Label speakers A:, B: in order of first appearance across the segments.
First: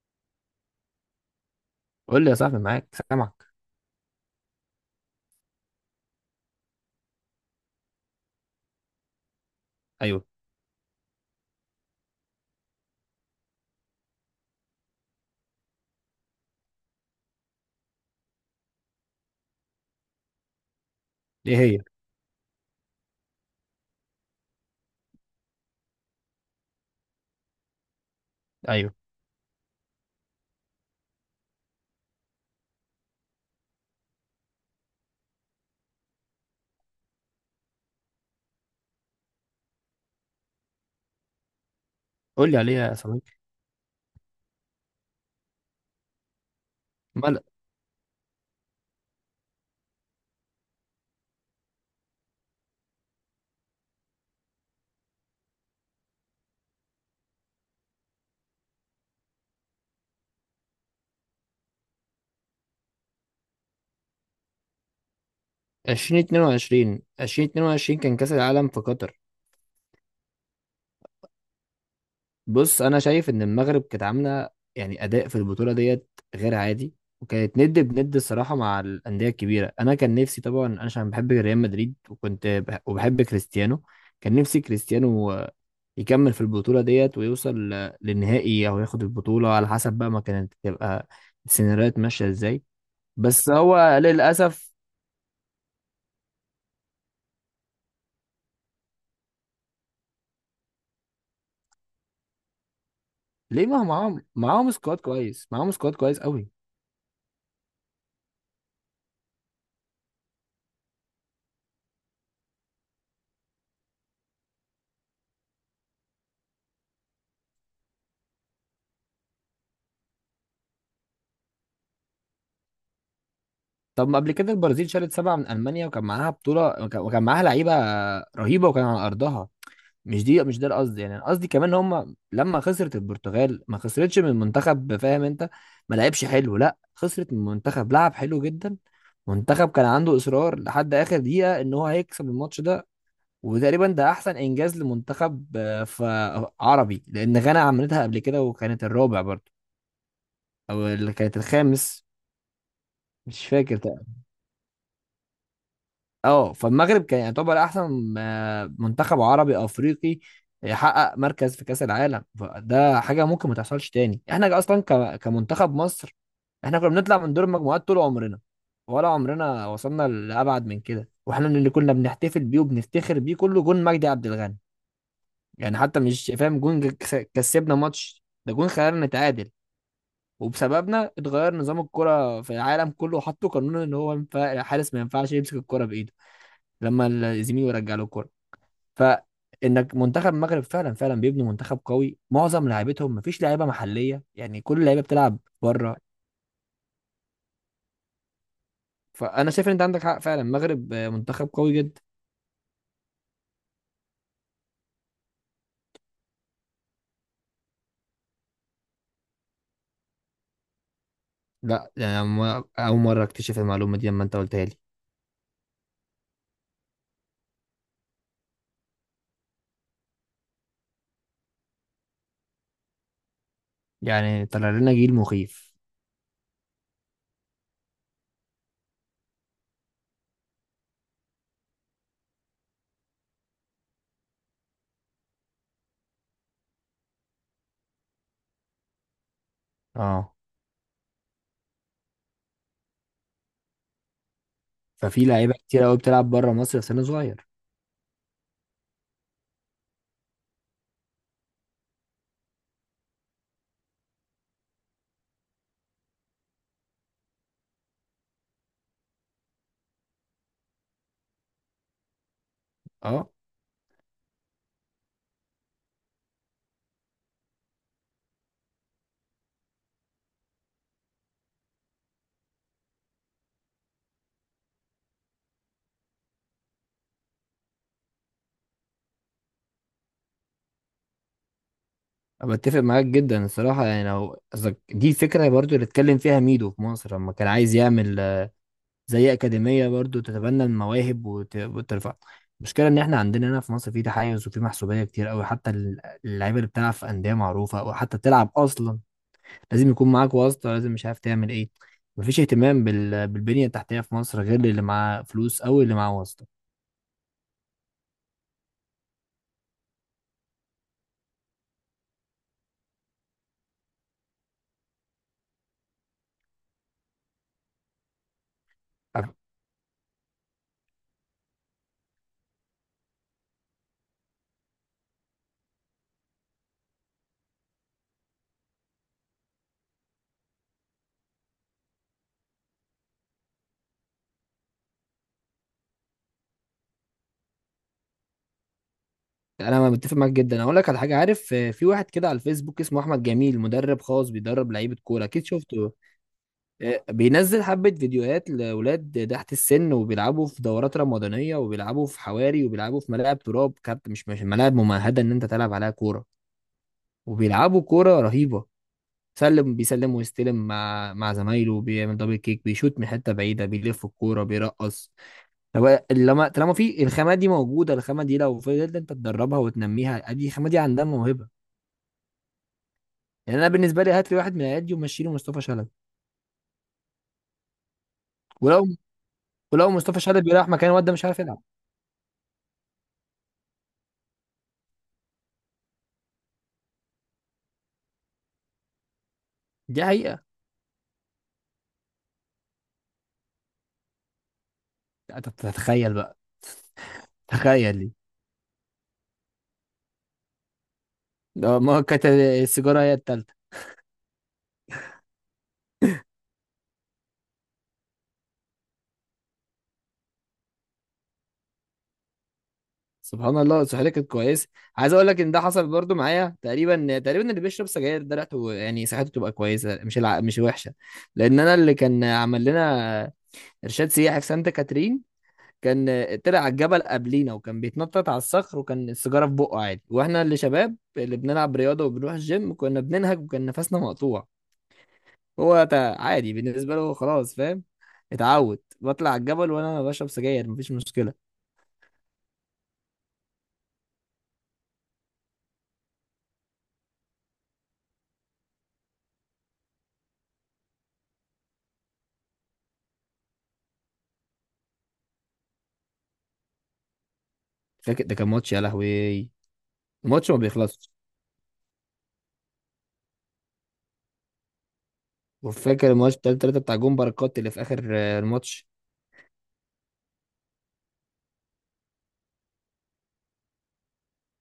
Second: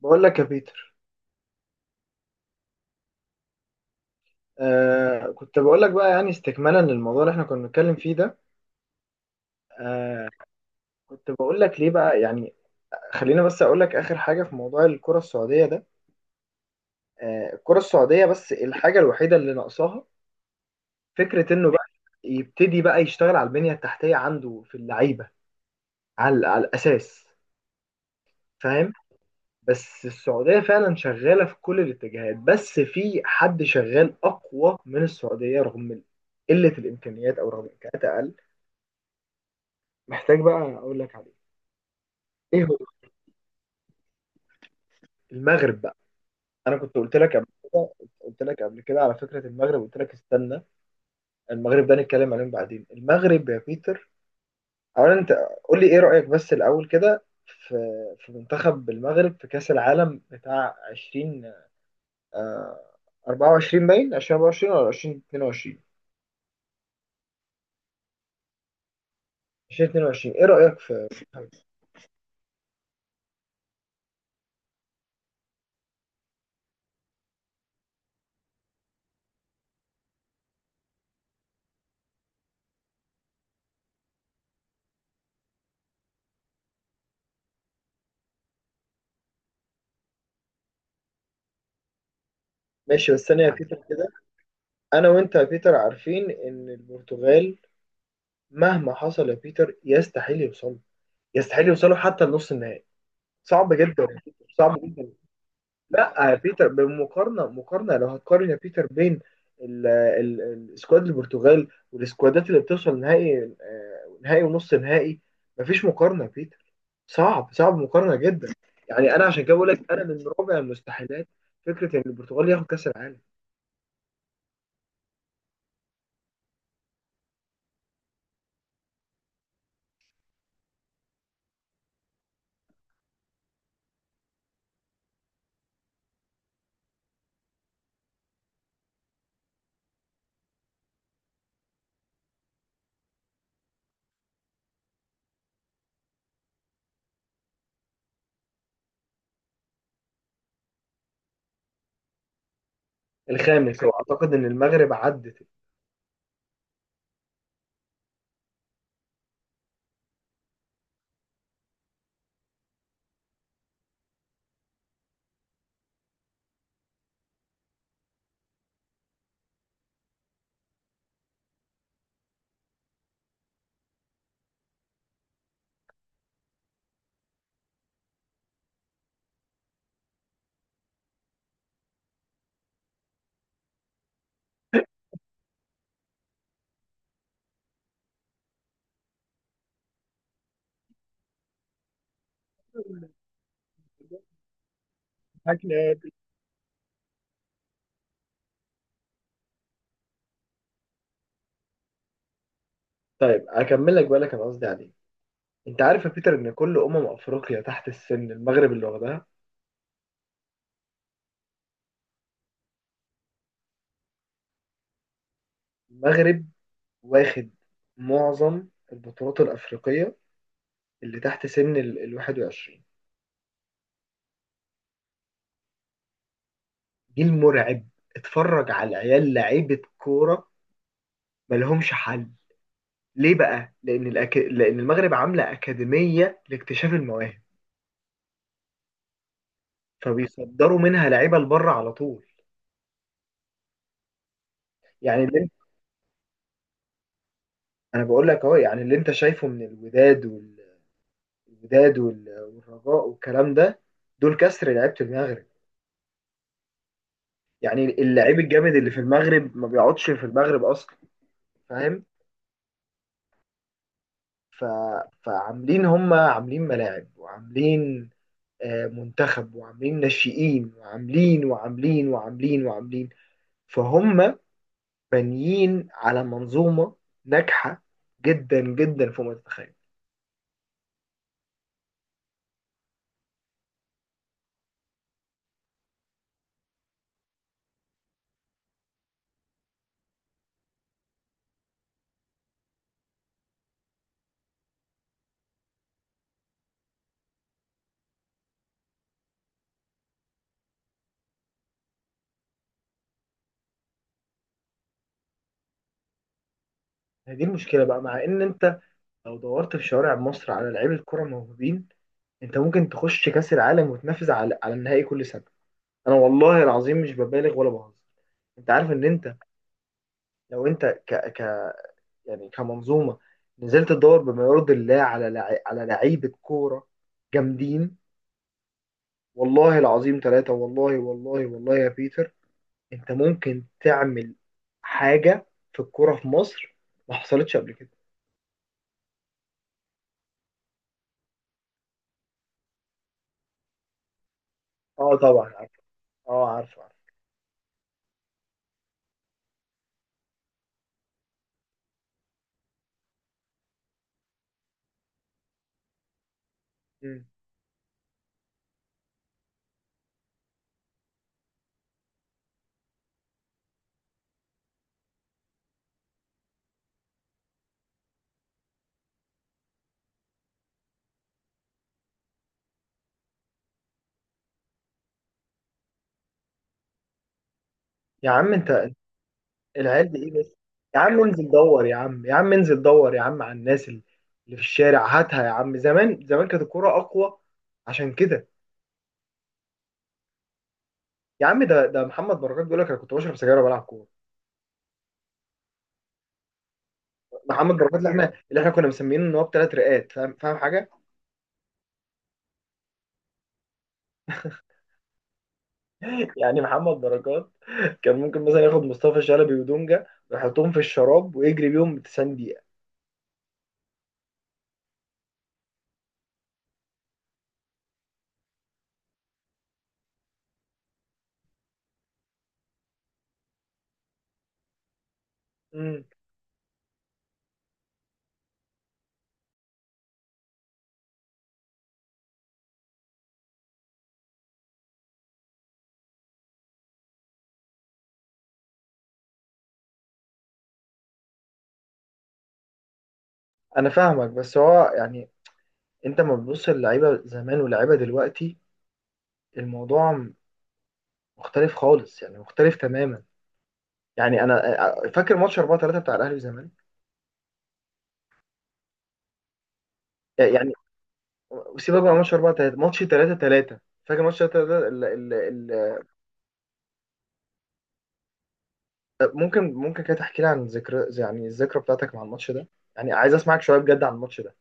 A: بقول لك يا بيتر.
B: قول لي يا صاحبي، معاك، سامعك.
A: كنت بقول لك بقى، يعني استكمالا للموضوع اللي احنا كنا بنتكلم فيه ده.
B: ايوه.
A: آه. كنت بقول لك ليه بقى يعني. خلينا بس اقول لك اخر حاجه في موضوع الكره السعوديه ده. آه، الكره السعوديه بس الحاجه الوحيده اللي ناقصاها فكره
B: ايه
A: انه
B: هي؟
A: بقى يبتدي بقى يشتغل على البنيه التحتيه عنده في اللعيبه. على الاساس. فاهم؟
B: ايوه،
A: بس السعوديه فعلا شغاله في كل الاتجاهات، بس في حد شغال اقوى من السعوديه رغم قله الامكانيات او رغم الامكانيات اقل. محتاج بقى اقول لك عليه.
B: قول لي
A: ايه هو؟
B: عليها يا صديقي.
A: المغرب بقى. انا كنت قلت لك
B: مال؟
A: قبل كده، قلت لك قبل كده على فكره المغرب، قلت لك استنى. المغرب ده نتكلم عليهم بعدين. المغرب يا بيتر، اولا انت قول لي ايه رايك بس الاول كده في، في منتخب المغرب في كاس العالم بتاع 20 آه 24، باين 2024 ولا 2022؟
B: 2022، 2022 كان كاس العالم في قطر.
A: 2022، ايه رايك في؟
B: بص، انا شايف ان المغرب كانت عامله يعني اداء في البطوله ديت غير عادي، وكانت ند بند الصراحه مع الانديه الكبيره. انا كان نفسي طبعا، انا عشان بحب ريال مدريد، وبحب كريستيانو. كان نفسي كريستيانو يكمل في البطوله ديت ويوصل للنهائي، او ياخد البطوله على حسب بقى ما كانت تبقى السيناريوهات ماشيه ازاي.
A: ماشي، بس ثانيه يا
B: بس
A: بيتر
B: هو
A: كده.
B: للاسف.
A: انا وانت يا بيتر عارفين ان البرتغال مهما حصل يا بيتر يستحيل يوصل، يستحيل يوصلوا حتى لنص النهائي.
B: ليه؟
A: صعب
B: ما هو
A: جدا.
B: معاهم
A: صعب
B: سكواد
A: جدا.
B: كويس، معاهم سكواد
A: لا
B: كويس
A: يا
B: قوي.
A: بيتر، بمقارنه لو هتقارن يا بيتر بين السكواد البرتغال والسكوادات اللي بتوصل نهائي، نهائي ونص نهائي، مفيش مقارنه يا بيتر. صعب صعب مقارنه جدا. يعني انا عشان كده بقول لك، انا من رابع المستحيلات فكره ان البرتغال ياخد كاس العالم.
B: طب، ما قبل كده البرازيل شالت سبعة من المانيا، وكان معاها بطوله وكان معاها لعيبه رهيبه وكان على ارضها. مش دي، مش ده القصد يعني. أنا قصدي كمان، هم لما خسرت البرتغال ما خسرتش من منتخب، فاهم انت؟ ما لعبش حلو، لا، خسرت من منتخب لعب حلو جدا. منتخب كان عنده اصرار لحد اخر دقيقه ان هو هيكسب الماتش ده. وتقريبا ده احسن انجاز لمنتخب عربي، لان غانا عملتها قبل كده وكانت الرابع برضه، او اللي كانت الخامس. مش فاكر
A: الخامس،
B: تق-
A: واعتقد ان المغرب عدت.
B: اه، فالمغرب كان يعتبر احسن منتخب عربي افريقي يحقق مركز في كاس العالم. فده حاجه ممكن ما تحصلش تاني. احنا اصلا كمنتخب مصر، احنا كنا بنطلع من دور المجموعات طول عمرنا، ولا عمرنا وصلنا لابعد من كده. واحنا اللي كنا بنحتفل بيه وبنفتخر بيه كله جون مجدي عبد الغني. يعني حتى، مش فاهم، جون كسبنا ماتش ده؟ جون خلانا نتعادل، وبسببنا اتغير نظام الكرة في العالم كله، وحطوا قانون ان هو ينفع الحارس ما ينفعش يمسك الكرة بايده لما الزميل يرجع له الكرة. فانك، منتخب المغرب فعلا فعلا بيبنوا منتخب قوي. معظم لعيبتهم، مفيش لعيبة محلية يعني، كل اللعيبة بتلعب بره. فانا شايف ان انت عندك حق فعلا، المغرب منتخب قوي جدا.
A: طيب اكمل لك بقى اللي كان قصدي عليه. انت عارف يا بيتر ان كل افريقيا تحت السن المغرب اللي واخدها.
B: لا يعني، اول مرة اكتشف المعلومة دي لما انت قلتها لي.
A: المغرب واخد معظم البطولات الأفريقية اللي تحت سن ال 21.
B: يعني طلع لنا جيل مخيف.
A: جيل مرعب. اتفرج على العيال لعيبة كورة، ملهمش حل. ليه بقى؟ لأن المغرب عاملة أكاديمية لاكتشاف المواهب،
B: اه،
A: فبيصدروا منها لعيبة لبره على طول. يعني
B: ففي
A: اللي انت...
B: لعيبة كتير قوي بتلعب بره مصر في سن صغير.
A: أنا بقول لك أهو، يعني اللي أنت شايفه من الوداد والرجاء والكلام ده، دول كسر لعيبة المغرب. يعني اللعيب الجامد اللي في المغرب ما بيقعدش في المغرب أصلا. فاهم؟
B: اه،
A: ف... فعاملين، هم عاملين ملاعب وعاملين منتخب وعاملين ناشئين وعاملين وعاملين وعاملين وعاملين، فهم بانيين على منظومة ناجحة جدا جدا فوق ما تتخيل.
B: بتفق معاك جدا الصراحة. يعني لو قصدك دي، فكرة برضو اللي اتكلم فيها ميدو في مصر لما كان عايز يعمل زي أكاديمية برضو تتبنى المواهب وترفع. المشكلة إن إحنا عندنا هنا في مصر في تحيز وفي محسوبية كتير أوي. حتى اللعيبة اللي بتلعب في أندية معروفة أو حتى بتلعب أصلا، لازم يكون معاك واسطة، لازم، مش عارف تعمل إيه. مفيش اهتمام بالبنية التحتية في مصر غير اللي معاه فلوس أو اللي معاه واسطة.
A: هذه المشكلة بقى، مع ان انت لو دورت في شوارع مصر على لعيبة الكرة موهوبين، انت ممكن تخش كأس العالم وتنافس على النهائي كل سنة. انا والله العظيم مش ببالغ ولا بهزر. انت عارف ان انت، لو انت يعني كمنظومه نزلت تدور بما يرضي الله على لعيبه كوره جامدين، والله العظيم ثلاثه، والله والله والله يا بيتر، انت ممكن تعمل حاجه في الكوره في مصر ما حصلتش قبل كده.
B: يعني انا متفق معاك جدا. اقول لك على حاجه، عارف في واحد كده على الفيسبوك اسمه احمد جميل، مدرب خاص بيدرب لعيبه
A: اه،
B: كوره، اكيد
A: طبعا عارف.
B: شفته.
A: اه، عارف عارف.
B: بينزل حبه فيديوهات لاولاد تحت السن، وبيلعبوا في دورات رمضانيه وبيلعبوا في حواري وبيلعبوا في ملاعب تراب كارت، مش ملاعب ممهده ان انت تلعب عليها كوره.
A: مم.
B: وبيلعبوا كوره رهيبه، سلم بيسلم ويستلم مع زمايله، بيعمل دبل كيك، بيشوت من حته بعيده، بيلف الكوره، بيرقص. طب لما طالما في الخامه دي موجوده، الخامه دي لو فضلت انت تدربها وتنميها، ادي الخامه دي عندها موهبه. يعني انا بالنسبه لي، هات لي واحد من ايادي ومشي له مصطفى شلبي.
A: يا عم
B: ولو
A: انت،
B: ولو
A: العيال
B: مصطفى
A: دي ايه
B: شلبي
A: بس؟
B: راح مكان
A: يا
B: الواد ده،
A: عم
B: مش عارف
A: انزل
B: يلعب.
A: دور يا عم، يا عم انزل دور يا عم على الناس اللي، اللي في الشارع، هاتها يا عم. زمان زمان كانت الكوره اقوى، عشان كده.
B: دي حقيقه.
A: يا عم، ده ده محمد بركات بيقول لك انا كنت بشرب سجاير وبلعب كوره.
B: أنت تتخيل بقى،
A: محمد بركات
B: تخيل
A: اللي
B: دي.
A: احنا كنا مسمينه ان هو بثلاث رئات. فاهم؟ فاهم حاجه؟
B: ده ما كانت السيجاره هي التالتة.
A: يعني محمد بركات كان ممكن مثلا ياخد مصطفى شلبي ودونجا ويحطهم في الشراب ويجري بيهم 90 دقيقه.
B: سبحان الله، صحتي كانت كويسه. عايز اقول لك ان ده حصل برضو معايا. تقريبا تقريبا اللي بيشرب سجاير ده ريحته، يعني صحته تبقى كويسه، مش وحشه. لان انا، اللي كان عمل لنا ارشاد سياحي في سانتا كاترين،
A: امم
B: كان طلع على الجبل قبلينا وكان بيتنطط على الصخر، وكان السيجاره في بقه عادي. واحنا اللي شباب اللي بنلعب رياضه وبنروح الجيم كنا بننهج وكان نفسنا مقطوع. هو عادي بالنسبه له خلاص، فاهم؟ اتعود بطلع على الجبل وانا بشرب سجاير، مفيش مشكله.
A: انا فاهمك، بس هو يعني انت لما بتبص للعيبه زمان واللعيبه دلوقتي، الموضوع مختلف خالص، يعني مختلف تماما. يعني انا فاكر ماتش 4-3 بتاع الاهلي والزمالك.
B: فاكر، ده كان ماتش يا لهوي، الماتش ما
A: يعني
B: بيخلصش.
A: سيبك بقى من ماتش 4-3، ماتش 3-3. فاكر ماتش 3-3؟
B: وفاكر الماتش بتاع التلاتة بتاع جون بركات اللي في اخر الماتش.
A: طب ممكن كده تحكي لي عن ذكرى، يعني الذكرى بتاعتك مع الماتش ده؟ يعني عايز اسمعك شويه بجد عن الماتش ده.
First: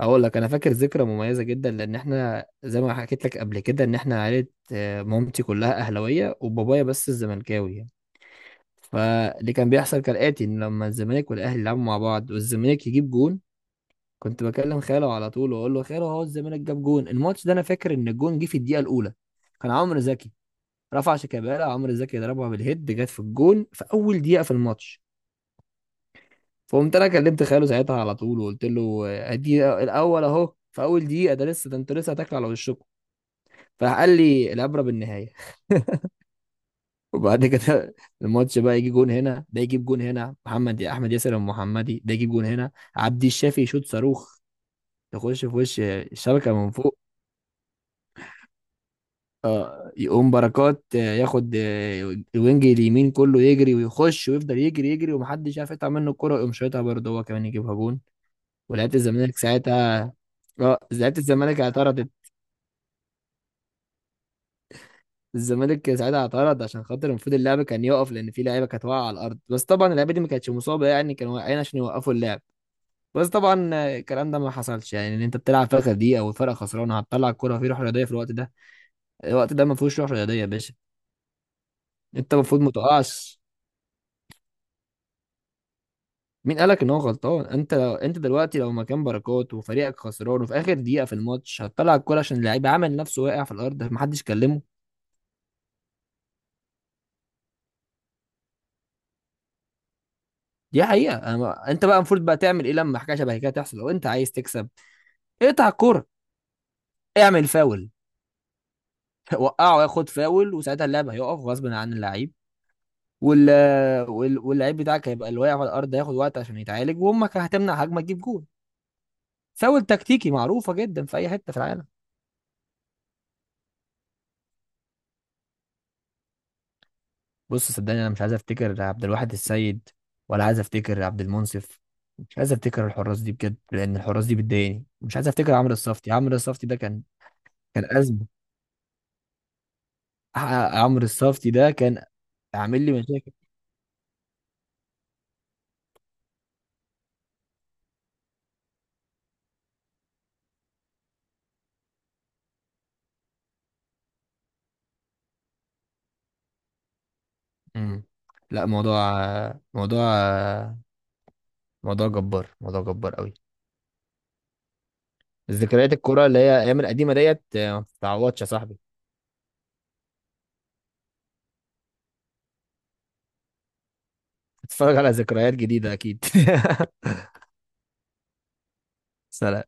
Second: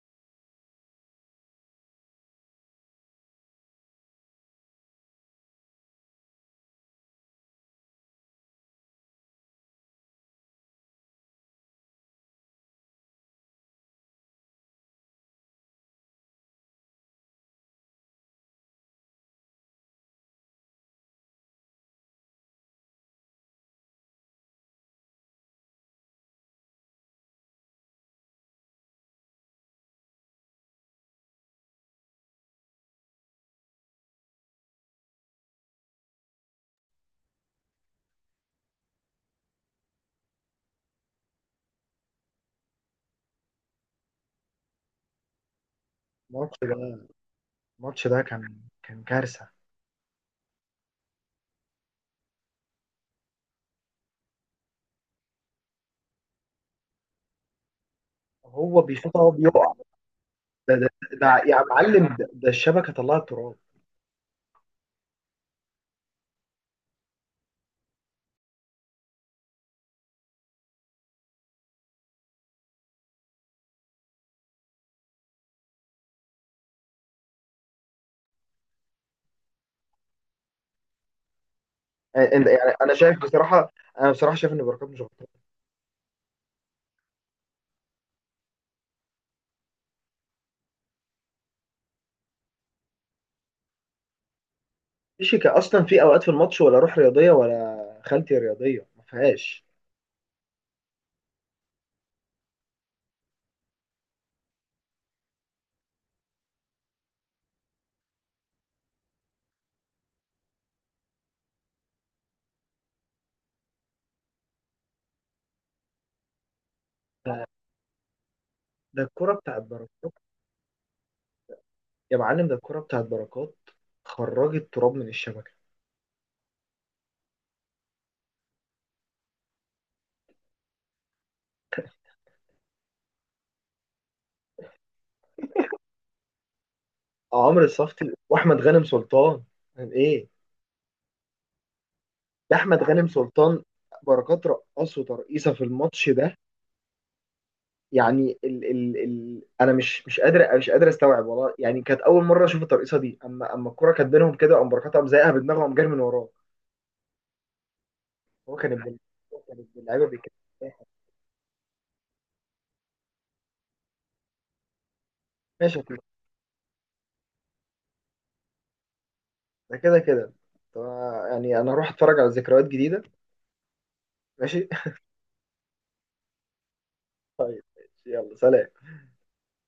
B: هقول لك، انا فاكر ذكرى مميزه جدا، لان احنا زي ما حكيت لك قبل كده، ان احنا عائله مامتي كلها اهلاويه، وبابايا بس الزملكاوي. فاللي كان بيحصل كالآتي: إن لما الزمالك والأهلي يلعبوا مع بعض والزمالك يجيب جون، كنت بكلم خاله على طول وأقول له: خاله، هو الزمالك جاب جون الماتش ده. أنا فاكر إن الجون جه في الدقيقة الأولى، كان عمرو زكي رفع شيكابالا، عمرو زكي ضربها بالهيد، جت في الجون في أول دقيقة في الماتش. فقمت أنا كلمت خاله ساعتها على طول وقلت له: أدي الأول أهو في أول دقيقة، ده لسه، ده أنتوا لسه هتاكلوا على وشكم. فراح قال لي: العبرة بالنهاية. وبعد كده الماتش بقى، يجي جون هنا، ده يجيب جون هنا محمد احمد ياسر المحمدي، ده يجيب جون هنا عبد الشافي يشوط صاروخ تخش في وش الشبكه
A: الماتش
B: من فوق.
A: ده، الماتش ده كان كارثه.
B: آه، يقوم بركات ياخد الوينج اليمين كله، يجري ويخش ويفضل يجري يجري ومحدش عارف يقطع منه الكرة، يقوم شايطها برضه هو كمان يجيبها جون.
A: هو
B: ولعيبة
A: بيشوط، هو
B: الزمالك
A: بيقع.
B: ساعتها.
A: ده
B: اه،
A: ده,
B: لعيبة
A: ده
B: الزمالك
A: يا
B: اعترضت.
A: معلم، ده الشبكه طلعت تراب.
B: الزمالك ساعتها اعترض عشان خاطر المفروض اللعب كان يقف، لان في لعيبه كانت واقعه على الارض. بس طبعا اللعيبه دي ما كانتش مصابه يعني، كانوا واقعين عشان يوقفوا اللعب. بس طبعا الكلام ده ما حصلش. يعني ان انت بتلعب فرقه دي او فرقه خسرانه، هتطلع الكوره؟ فيه روح رياضيه في الوقت ده؟ الوقت ده ما فيهوش روح رياضيه يا باشا. انت المفروض ما
A: يعني انا شايف
B: تقعش.
A: بصراحه، انا بصراحه شايف ان بركات مش غلطان.
B: مين قالك ان هو غلطان؟ انت لو انت دلوقتي لو مكان بركات وفريقك خسران وفي اخر دقيقه في الماتش، هتطلع الكوره عشان اللعيب عامل نفسه واقع في الارض؟ محدش كلمه.
A: مفيش اصلا، في اوقات في الماتش ولا روح رياضيه ولا خالتي رياضيه ما فيهاش.
B: دي حقيقه. أنا ما... انت بقى المفروض بقى تعمل ايه لما حاجه شبه كده تحصل لو انت عايز تكسب؟ اقطع الكوره، اعمل فاول، وقعه ياخد فاول، وساعتها اللعب هيقف غصب عن اللعيب. وال واللعيب بتاعك هيبقى اللي واقع على الارض، هياخد وقت عشان يتعالج، وامك هتمنع هجمه تجيب جول.
A: ده الكره بتاعت
B: فاول
A: بركات،
B: تكتيكي معروفه جدا في اي حته في العالم.
A: يا معلم، ده الكره بتاعت بركات خرجت تراب من الشبكه.
B: بص صدقني، انا مش عايز افتكر عبد الواحد السيد، ولا عايز افتكر عبد المنصف، مش عايز افتكر الحراس دي بجد، لان الحراس دي بتضايقني. مش عايز افتكر عمرو الصفتي. عمرو الصفتي ده كان،
A: عمرو
B: كان
A: صفتي
B: ازمه.
A: واحمد غانم سلطان، يعني ايه؟
B: عمرو الصفتي ده كان
A: ده احمد
B: عامل لي
A: غانم
B: مشاكل.
A: سلطان. بركات رقصه ترقيصه في الماتش ده. يعني ال ال ال انا مش قادر، استوعب والله. يعني كانت اول مره اشوف الترقيصه دي. اما اما الكوره كانت بينهم كده، قام بركات قام زايقها بدماغه وقام جاري من وراه.
B: امم
A: هو
B: لا،
A: كان
B: موضوع،
A: ابن هو كان ابن
B: موضوع
A: اللعيبه بيتكلم.
B: موضوع جبار، موضوع جبار قوي.
A: ماشي يا
B: ذكريات
A: كوتش،
B: الكرة اللي هي ايام القديمه ديت ما بتتعوضش يا صاحبي.
A: ده كده كده. طب، يعني انا هروح اتفرج على ذكريات جديده. ماشي.
B: اتفرج على ذكريات جديدة أكيد.
A: يلا سلام.
B: سلام.